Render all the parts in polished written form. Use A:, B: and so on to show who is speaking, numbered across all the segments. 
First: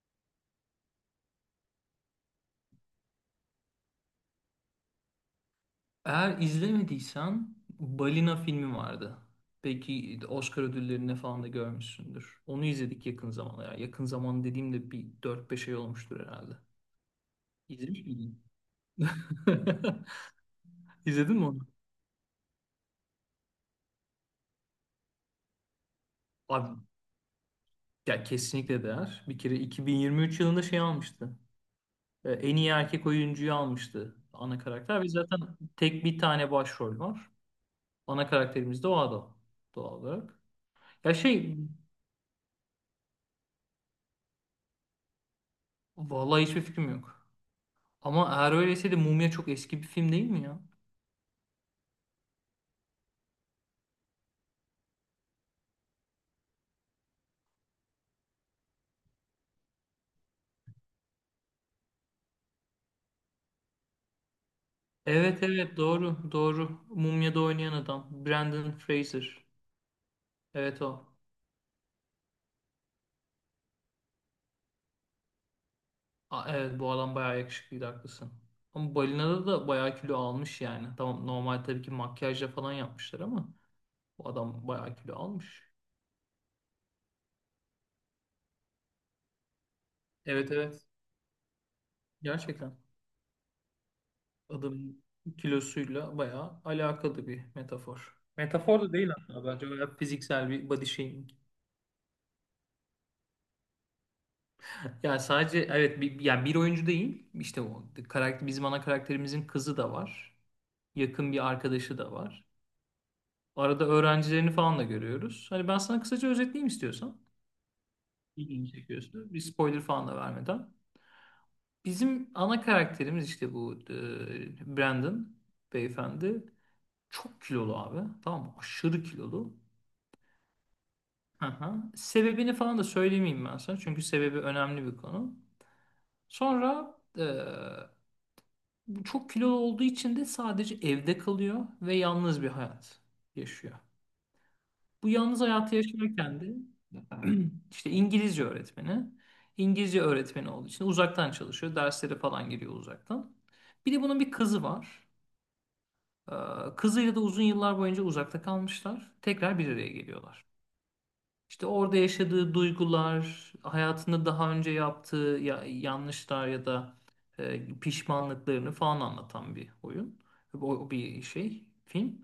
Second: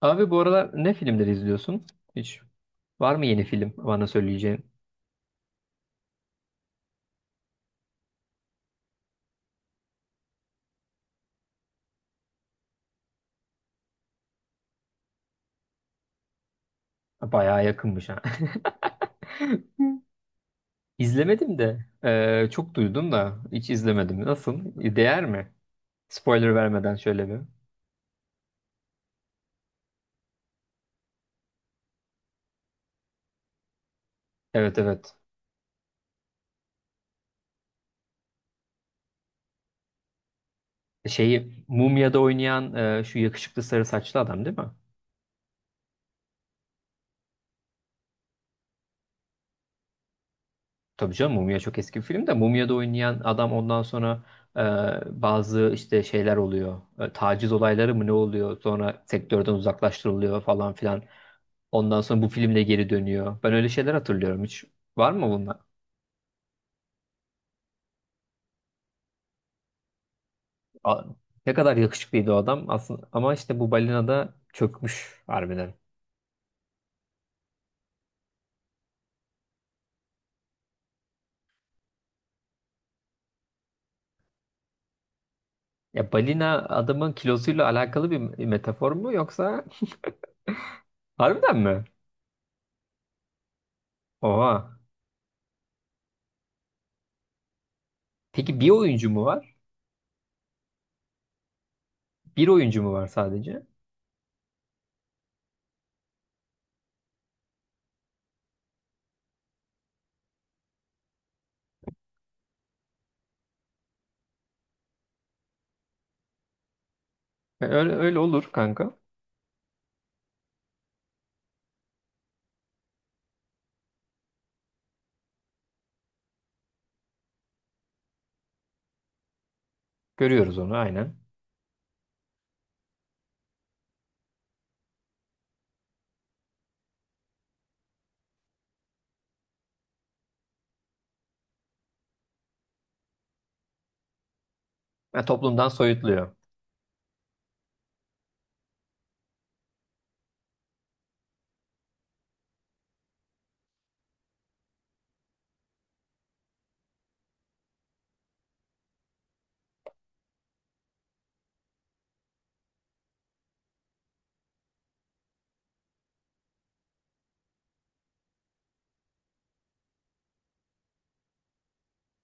A: Abi bu aralar ne filmleri izliyorsun? Hiç var mı yeni film bana söyleyeceğin?
B: Eğer izlemediysen Balina filmi vardı. Belki Oscar ödüllerine falan da görmüşsündür. Onu izledik yakın zamanda. Ya, yakın zaman dediğimde bir dört beş ay olmuştur herhalde.
A: Bayağı
B: İzlemiş
A: yakınmış ha.
B: miydin? İzledin mi
A: İzlemedim
B: onu?
A: de çok duydum da hiç izlemedim. Nasıl? Değer mi? Spoiler
B: Abi
A: vermeden şöyle bir.
B: ya kesinlikle değer. Bir kere 2023 yılında şey almıştı. En iyi erkek oyuncuyu almıştı ana
A: Evet
B: karakter ve
A: evet.
B: zaten tek bir tane başrol var. Ana karakterimiz de o adam doğal olarak. Ya şey,
A: Şeyi Mumya'da oynayan şu yakışıklı sarı saçlı adam değil mi?
B: vallahi hiçbir fikrim yok. Ama eğer öyleyse de Mumya çok eski bir film değil mi ya?
A: Tabii canım, Mumya çok eski bir film de Mumya'da oynayan adam ondan sonra bazı işte şeyler oluyor. E, taciz olayları mı ne oluyor? Sonra sektörden uzaklaştırılıyor falan filan. Ondan sonra bu filmle geri dönüyor. Ben öyle şeyler hatırlıyorum. Hiç var mı
B: Evet
A: bunlar?
B: evet, doğru doğru. Mumya'da oynayan adam. Brandon Fraser. Evet
A: A-
B: o.
A: Ne kadar yakışıklıydı o adam aslında, ama işte bu balina da çökmüş harbiden.
B: A- evet, bu adam bayağı yakışıklıydı, haklısın. Ama Balina'da da bayağı kilo almış yani. Tamam, normal tabii ki makyajla falan yapmışlar ama bu adam bayağı kilo almış.
A: Ya balina adamın kilosuyla alakalı bir metafor mu, yoksa
B: Evet evet.
A: harbiden mi?
B: Gerçekten.
A: Oha.
B: Adamın kilosuyla bayağı alakalı bir metafor.
A: Peki bir
B: Metafor da değil
A: oyuncu mu
B: hatta,
A: var?
B: bence bayağı fiziksel bir body shaming.
A: Bir oyuncu mu var sadece?
B: Yani sadece evet bir oyuncu değil. İşte o karakter, bizim ana karakterimizin kızı da var. Yakın bir arkadaşı da var. Arada öğrencilerini falan da görüyoruz. Hani ben sana kısaca özetleyeyim istiyorsan.
A: Öyle, öyle olur
B: İlgini
A: kanka.
B: çekiyorsa. Bir spoiler falan da vermeden. Bizim ana karakterimiz işte bu Brandon beyefendi. Çok kilolu abi. Tamam mı? Aşırı kilolu.
A: Görüyoruz onu aynen.
B: Hı hı. Sebebini falan da söylemeyeyim ben sana. Çünkü sebebi önemli bir konu. Sonra, çok kilolu olduğu için de sadece evde kalıyor ve yalnız bir hayat yaşıyor. Bu
A: E,
B: yalnız
A: toplumdan
B: hayatı
A: soyutluyor.
B: yaşarken de işte İngilizce öğretmeni. İngilizce öğretmeni olduğu için uzaktan çalışıyor. Derslere falan giriyor uzaktan. Bir de bunun bir kızı var. Ee, Kızıyla da uzun yıllar boyunca uzakta kalmışlar. Tekrar bir araya geliyorlar. İşte orada yaşadığı duygular, hayatında daha önce yaptığı yanlışlar ya da pişmanlıklarını falan anlatan bir oyun. O, bir şey, film.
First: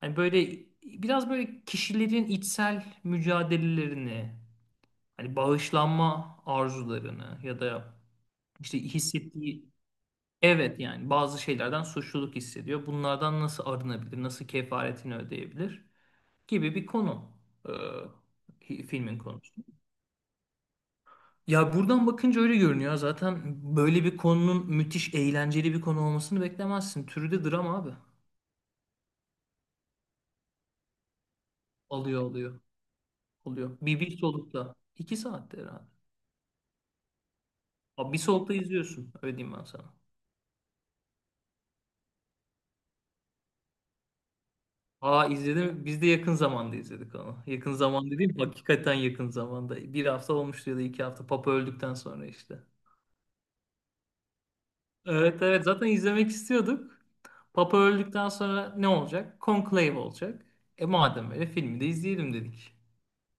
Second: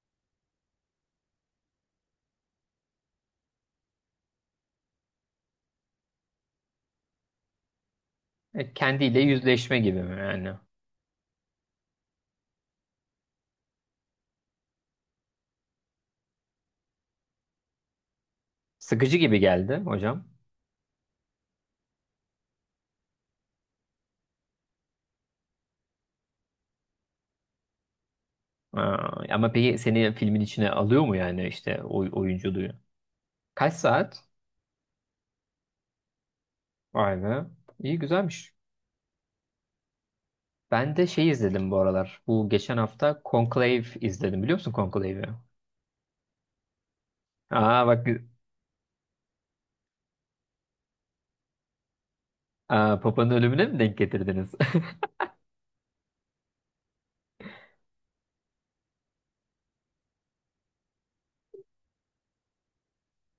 B: Hani böyle biraz böyle kişilerin içsel mücadelelerini, hani bağışlanma arzularını ya da
A: E,
B: işte
A: kendiyle
B: hissettiği,
A: yüzleşme gibi mi yani?
B: evet yani bazı şeylerden suçluluk hissediyor. Bunlardan nasıl arınabilir, nasıl kefaretini ödeyebilir gibi bir konu, e,
A: Sıkıcı
B: filmin
A: gibi
B: konusu.
A: geldi hocam.
B: Ya buradan bakınca öyle görünüyor. Zaten böyle bir konunun müthiş eğlenceli bir konu olmasını beklemezsin. Türü de drama abi.
A: Aa, ama peki seni filmin içine alıyor mu, yani işte
B: Alıyor alıyor.
A: oyunculuğu? Kaç
B: Oluyor. Bir
A: saat?
B: solukta. İki saatte herhalde.
A: Vay be. İyi
B: Abi bir
A: güzelmiş.
B: solukta izliyorsun. Öyle diyeyim ben sana.
A: Ben de şey izledim bu aralar. Bu geçen hafta Conclave izledim. Biliyor musun Conclave'i?
B: Aa, izledim. Biz de yakın zamanda izledik onu. Yakın
A: Aa bak.
B: zaman dediğim hakikaten yakın zamanda. Bir hafta olmuştu ya da iki hafta. Papa öldükten sonra işte.
A: Aa, Papa'nın ölümüne mi denk getirdiniz?
B: Evet evet, zaten izlemek istiyorduk. Papa öldükten sonra ne olacak? Conclave olacak. E madem öyle, filmi de izleyelim dedik.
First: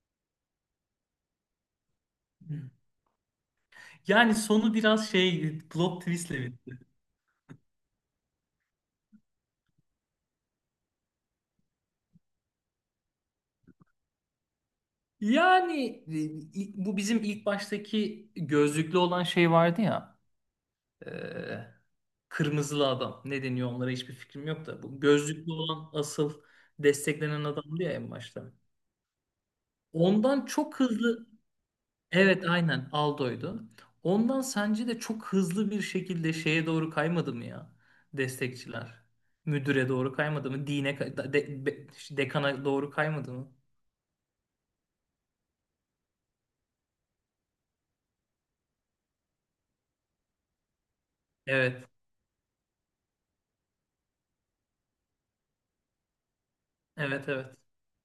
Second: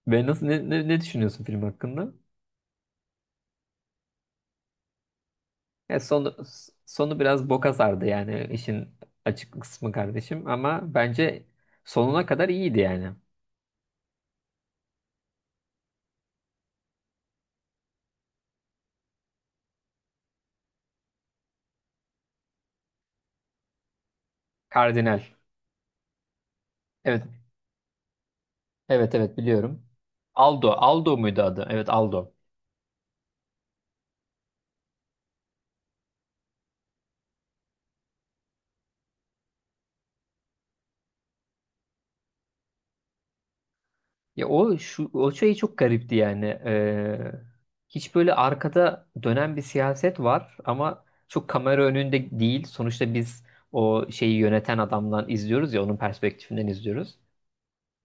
A: Ben nasıl ne düşünüyorsun film hakkında?
B: Hı. Yani sonu biraz şey
A: Ya
B: plot twist'le
A: sonu
B: bitti.
A: sonu biraz boka sardı yani, işin açık kısmı kardeşim, ama bence sonuna kadar iyiydi yani.
B: Yani, bu bizim ilk baştaki gözlüklü olan şey vardı ya. e, Kırmızılı adam. Ne deniyor onlara hiçbir fikrim yok da. Bu
A: Kardinal.
B: gözlüklü olan asıl
A: Evet.
B: desteklenen adamdı ya en başta.
A: Evet evet biliyorum.
B: Ondan
A: Aldo.
B: çok
A: Aldo
B: hızlı,
A: muydu adı? Evet Aldo.
B: evet aynen Aldo'ydu. Ondan sence de çok hızlı bir şekilde şeye doğru kaymadı mı ya destekçiler? Müdüre doğru kaymadı mı? Dine kay- de- be- Dekana doğru kaymadı mı?
A: Ya o şu o şey çok garipti yani. Hiç böyle arkada dönen bir siyaset var ama çok kamera
B: Evet.
A: önünde değil. Sonuçta biz o şeyi yöneten adamdan izliyoruz ya, onun perspektifinden izliyoruz.
B: Evet evet.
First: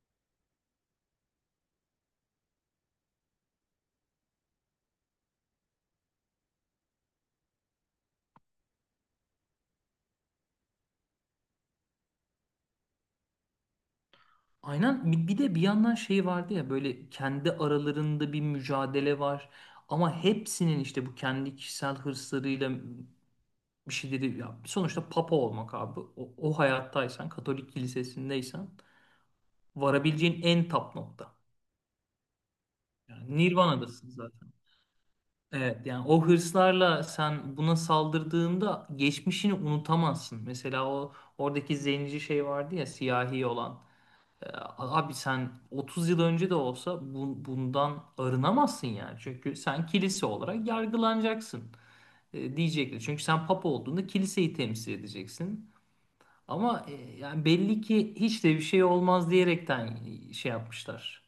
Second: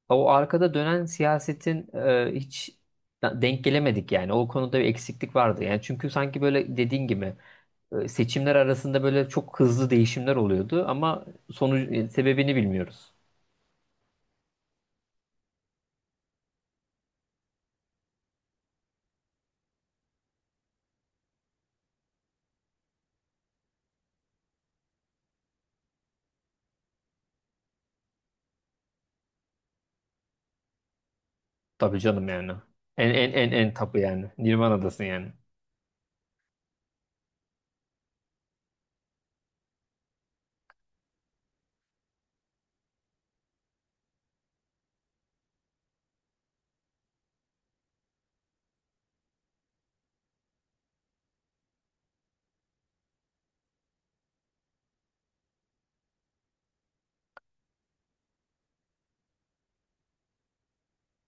A: O arkada dönen siyasetin hiç denk gelemedik yani. O konuda bir eksiklik vardı. Yani çünkü sanki böyle dediğin gibi seçimler arasında böyle çok hızlı değişimler oluyordu ama sonucu sebebini bilmiyoruz.
B: Aynen. Bir de bir yandan şey vardı ya, böyle kendi aralarında bir mücadele var ama hepsinin işte bu kendi kişisel hırslarıyla bir şeyleri, ya sonuçta papa olmak abi, o hayattaysan Katolik kilisesindeysen varabileceğin en tap nokta.
A: Tabii canım yani. En en
B: Yani
A: en en tapı
B: Nirvana'dasın
A: yani.
B: zaten.
A: Nirvana'dasın yani.
B: Evet yani o hırslarla sen buna saldırdığında geçmişini unutamazsın. Mesela o oradaki zenci şey vardı ya, siyahi olan. E, Abi sen 30 yıl önce de olsa bundan arınamazsın yani. Çünkü sen kilise olarak yargılanacaksın, diyecekler. Çünkü sen papa olduğunda kiliseyi temsil edeceksin. Ama yani belli ki hiç de bir şey olmaz diyerekten şey yapmışlar.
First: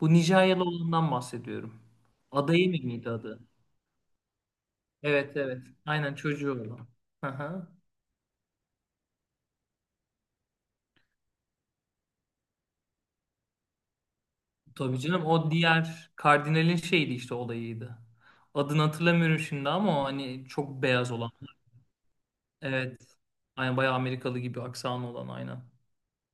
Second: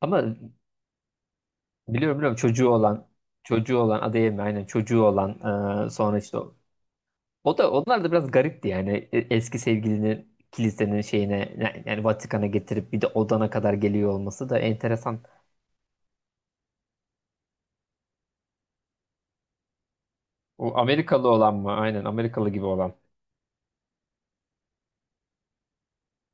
B: Bu
A: Ama
B: Nijeryalı olandan bahsediyorum.
A: biliyorum çocuğu
B: Adayı
A: olan,
B: mıydı adı?
A: çocuğu olan Adeyemi, aynen çocuğu olan.
B: Evet evet.
A: e,
B: Aynen
A: sonra işte
B: çocuğu olan. Hı
A: o
B: hı.
A: da, onlar da biraz garipti yani. Eski sevgilini kilisenin şeyine, yani Vatikan'a getirip bir de odana kadar geliyor olması da
B: Tabii
A: enteresan.
B: canım, o diğer kardinalin şeydi işte, olayıydı. Adını hatırlamıyorum şimdi ama o hani
A: O
B: çok beyaz
A: Amerikalı
B: olan.
A: olan mı? Aynen Amerikalı gibi olan.
B: Evet. Aynen bayağı Amerikalı gibi aksanı olan, aynen.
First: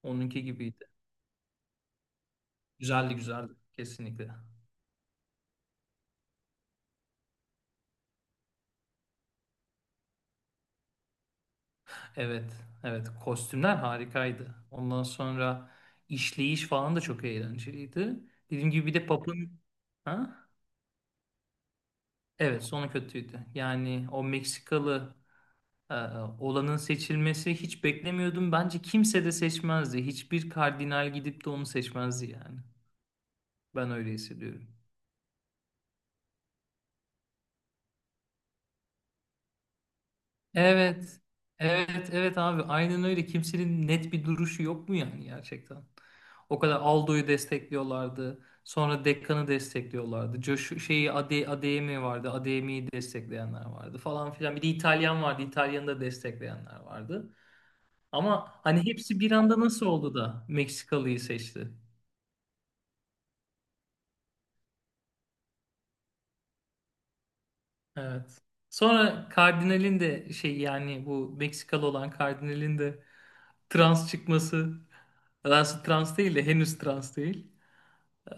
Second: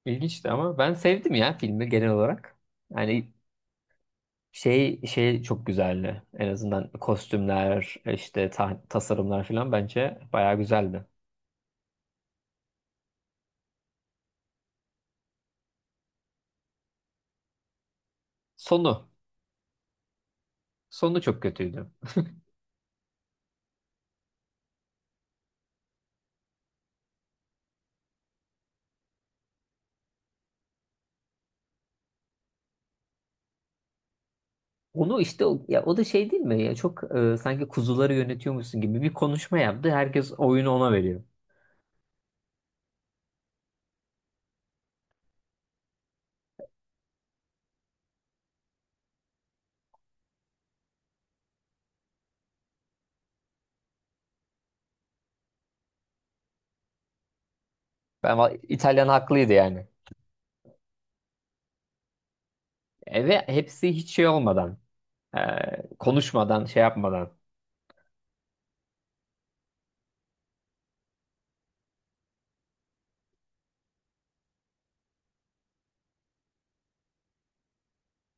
B: Onunki
A: İlginçti ama
B: gibiydi.
A: ben sevdim ya filmi genel olarak.
B: Güzeldi
A: Yani
B: güzeldi. Kesinlikle.
A: şey çok güzeldi. En azından kostümler, işte tasarımlar falan bence bayağı güzeldi.
B: Evet. Evet. Kostümler harikaydı. Ondan sonra işleyiş falan da çok eğlenceliydi. Dediğim gibi, bir de
A: Sonu
B: Pap'ın, ha?
A: sonu çok kötüydü.
B: Evet, sonu kötüydü. Yani o Meksikalı e, olanın seçilmesi, hiç beklemiyordum. Bence kimse de seçmezdi. Hiçbir kardinal gidip de onu seçmezdi yani. Ben öyle hissediyorum.
A: Onu işte ya o da şey değil mi? Ya çok sanki kuzuları yönetiyormuşsun gibi bir konuşma yaptı. Herkes oyunu ona
B: Evet.
A: veriyor.
B: Evet, evet abi. Aynen öyle. Kimsenin net bir duruşu yok mu yani gerçekten? O kadar Aldo'yu destekliyorlardı. Sonra Dekkan'ı destekliyorlardı. Josh şeyi Adeyemi vardı. Adeyemi'yi destekleyenler vardı falan filan. Bir de İtalyan vardı. İtalyan'ı da destekleyenler vardı.
A: Ben
B: Ama hani
A: İtalyan
B: hepsi bir
A: haklıydı
B: anda
A: yani.
B: nasıl oldu da Meksikalıyı seçti?
A: E, ve hepsi hiç şey olmadan, e, konuşmadan, şey yapmadan.
B: Evet. Sonra kardinalin de şey, yani bu Meksikalı olan kardinalin de trans çıkması. Daha trans değil de, henüz trans değil. Ee,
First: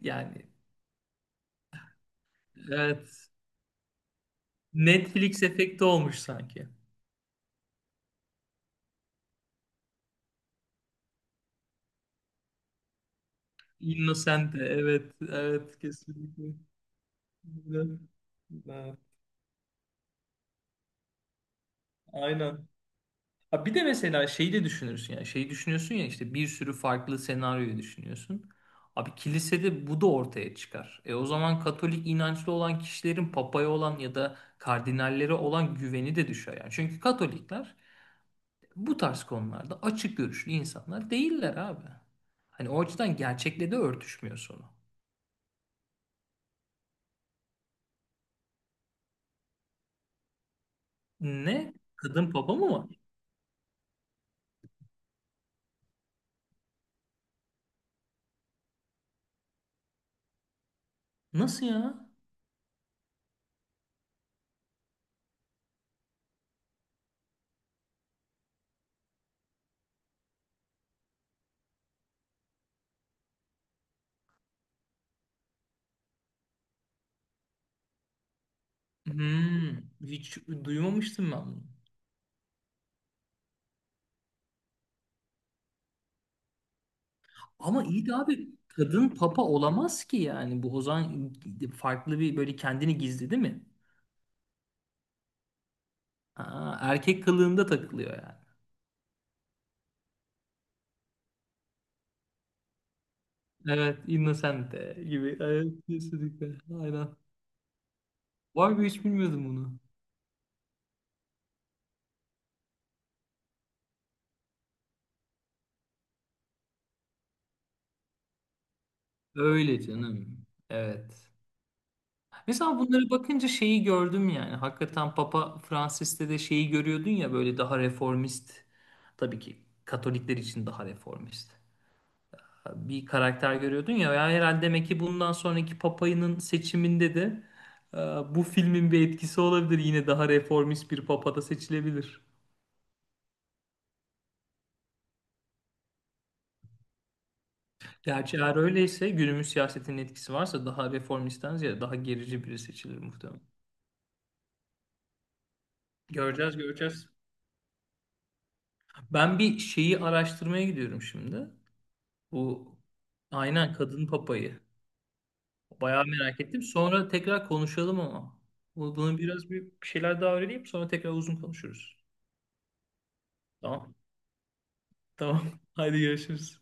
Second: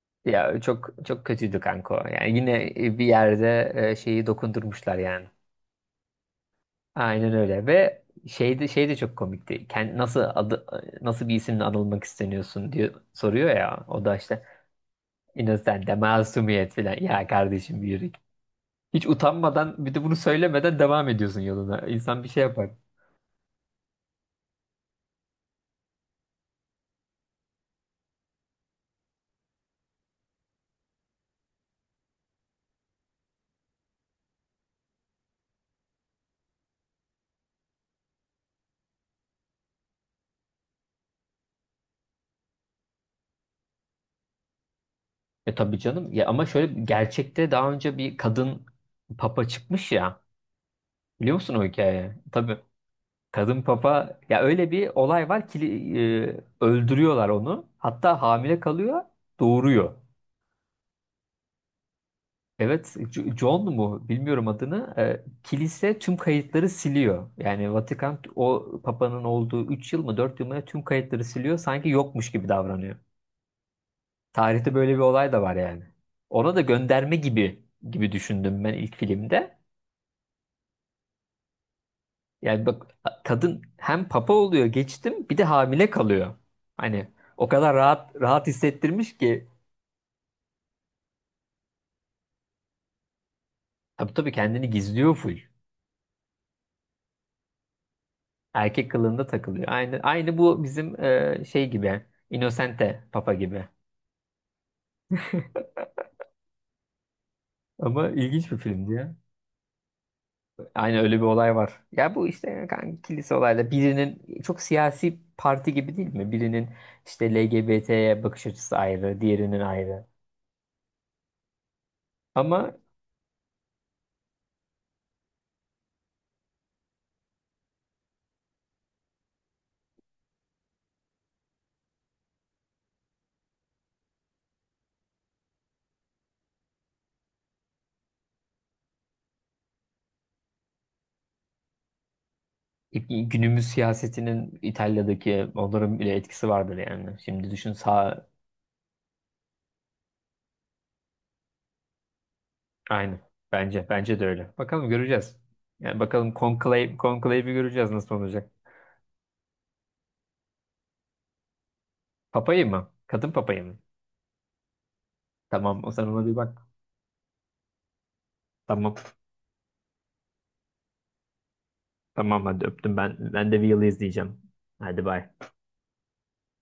B: Yani
A: Ya çok çok kötüydü kanka. O. Yani yine bir
B: evet,
A: yerde şeyi dokundurmuşlar yani.
B: Netflix efekti olmuş sanki.
A: Aynen öyle, ve şey de çok komikti. Nasıl adı, nasıl bir isimle anılmak isteniyorsun diye soruyor ya. O da işte
B: Innocent de, evet evet,
A: Innocent,
B: kesinlikle.
A: masumiyet falan. Ya kardeşim
B: Evet.
A: yürü.
B: Evet.
A: Hiç utanmadan bir de bunu söylemeden devam ediyorsun yoluna. İnsan bir şey
B: Aynen.
A: yapar.
B: Ha bir de mesela şeyi de düşünürsün yani, şeyi düşünüyorsun ya, işte bir sürü farklı senaryoyu düşünüyorsun. Abi kilisede bu da ortaya çıkar. E o zaman Katolik inançlı olan kişilerin papaya olan ya da kardinallere olan güveni de düşer yani. Çünkü Katolikler bu tarz konularda açık görüşlü insanlar değiller abi. Hani o açıdan gerçekle de örtüşmüyor sonu.
A: E tabii canım. Ya ama şöyle, gerçekte daha önce bir kadın papa çıkmış ya. Biliyor musun o
B: Ne?
A: hikayeyi?
B: Kadın papa
A: Tabii.
B: mı var?
A: Kadın papa, ya öyle bir olay var ki öldürüyorlar onu. Hatta hamile kalıyor, doğuruyor.
B: Nasıl ya?
A: Evet, John mu bilmiyorum adını. E, kilise tüm kayıtları siliyor. Yani Vatikan o papanın olduğu 3 yıl mı, 4 yıl mı ne tüm kayıtları siliyor. Sanki yokmuş gibi davranıyor. Tarihte böyle bir olay da var yani. Ona da gönderme gibi düşündüm ben ilk filmde.
B: Hmm, hiç duymamıştım ben bunu.
A: Yani bak, kadın hem papa oluyor, geçtim bir de hamile kalıyor. Hani o kadar
B: Ama iyi
A: rahat
B: de
A: rahat
B: abi kadın
A: hissettirmiş
B: papa
A: ki,
B: olamaz ki, yani bu o zaman farklı bir, böyle kendini gizledi mi?
A: tabii tabii kendini gizliyor full.
B: Ha, erkek kılığında takılıyor yani.
A: Erkek kılığında takılıyor. Aynı bu bizim şey gibi, Innocente Papa gibi.
B: Evet, Innocente gibi. Evet, kesinlikle. Aynen.
A: Ama ilginç bir
B: Var mı,
A: filmdi
B: hiç
A: ya.
B: bilmiyordum bunu.
A: Aynı öyle bir olay var. Ya bu işte kanka, kilise olayla birinin çok siyasi parti gibi değil mi? Birinin işte LGBT'ye bakış açısı ayrı, diğerinin
B: Öyle
A: ayrı.
B: canım. Evet.
A: Ama
B: Mesela bunları bakınca şeyi gördüm yani. Hakikaten Papa Francis'te de şeyi görüyordun ya, böyle daha reformist. Tabii ki Katolikler için daha reformist bir karakter görüyordun ya. Ya herhalde demek ki bundan sonraki Papa'nın seçiminde de e, bu filmin bir etkisi olabilir. Yine daha reformist bir Papa da seçilebilir.
A: günümüz siyasetinin İtalya'daki onların bile etkisi vardır yani. Şimdi düşün, sağ
B: Gerçi eğer öyleyse, günümüz siyasetinin etkisi varsa, daha reformistten ziyade daha gerici biri seçilir
A: aynı.
B: muhtemelen.
A: Bence de öyle. Bakalım göreceğiz. Yani bakalım
B: Göreceğiz, göreceğiz.
A: konklave'i göreceğiz nasıl olacak.
B: Ben bir şeyi araştırmaya gidiyorum şimdi.
A: Papayı
B: Bu,
A: mı? Kadın papayı
B: aynen,
A: mı?
B: kadın papayı.
A: Tamam, o
B: Bayağı
A: sen ona bir
B: merak ettim.
A: bak.
B: Sonra tekrar konuşalım ama.
A: Tamam.
B: Bunu biraz bir şeyler daha öğreneyim. Sonra tekrar uzun konuşuruz.
A: Tamam hadi öptüm ben. Ben de Wheel'i
B: Tamam.
A: izleyeceğim. Hadi bay.
B: Tamam. Haydi görüşürüz.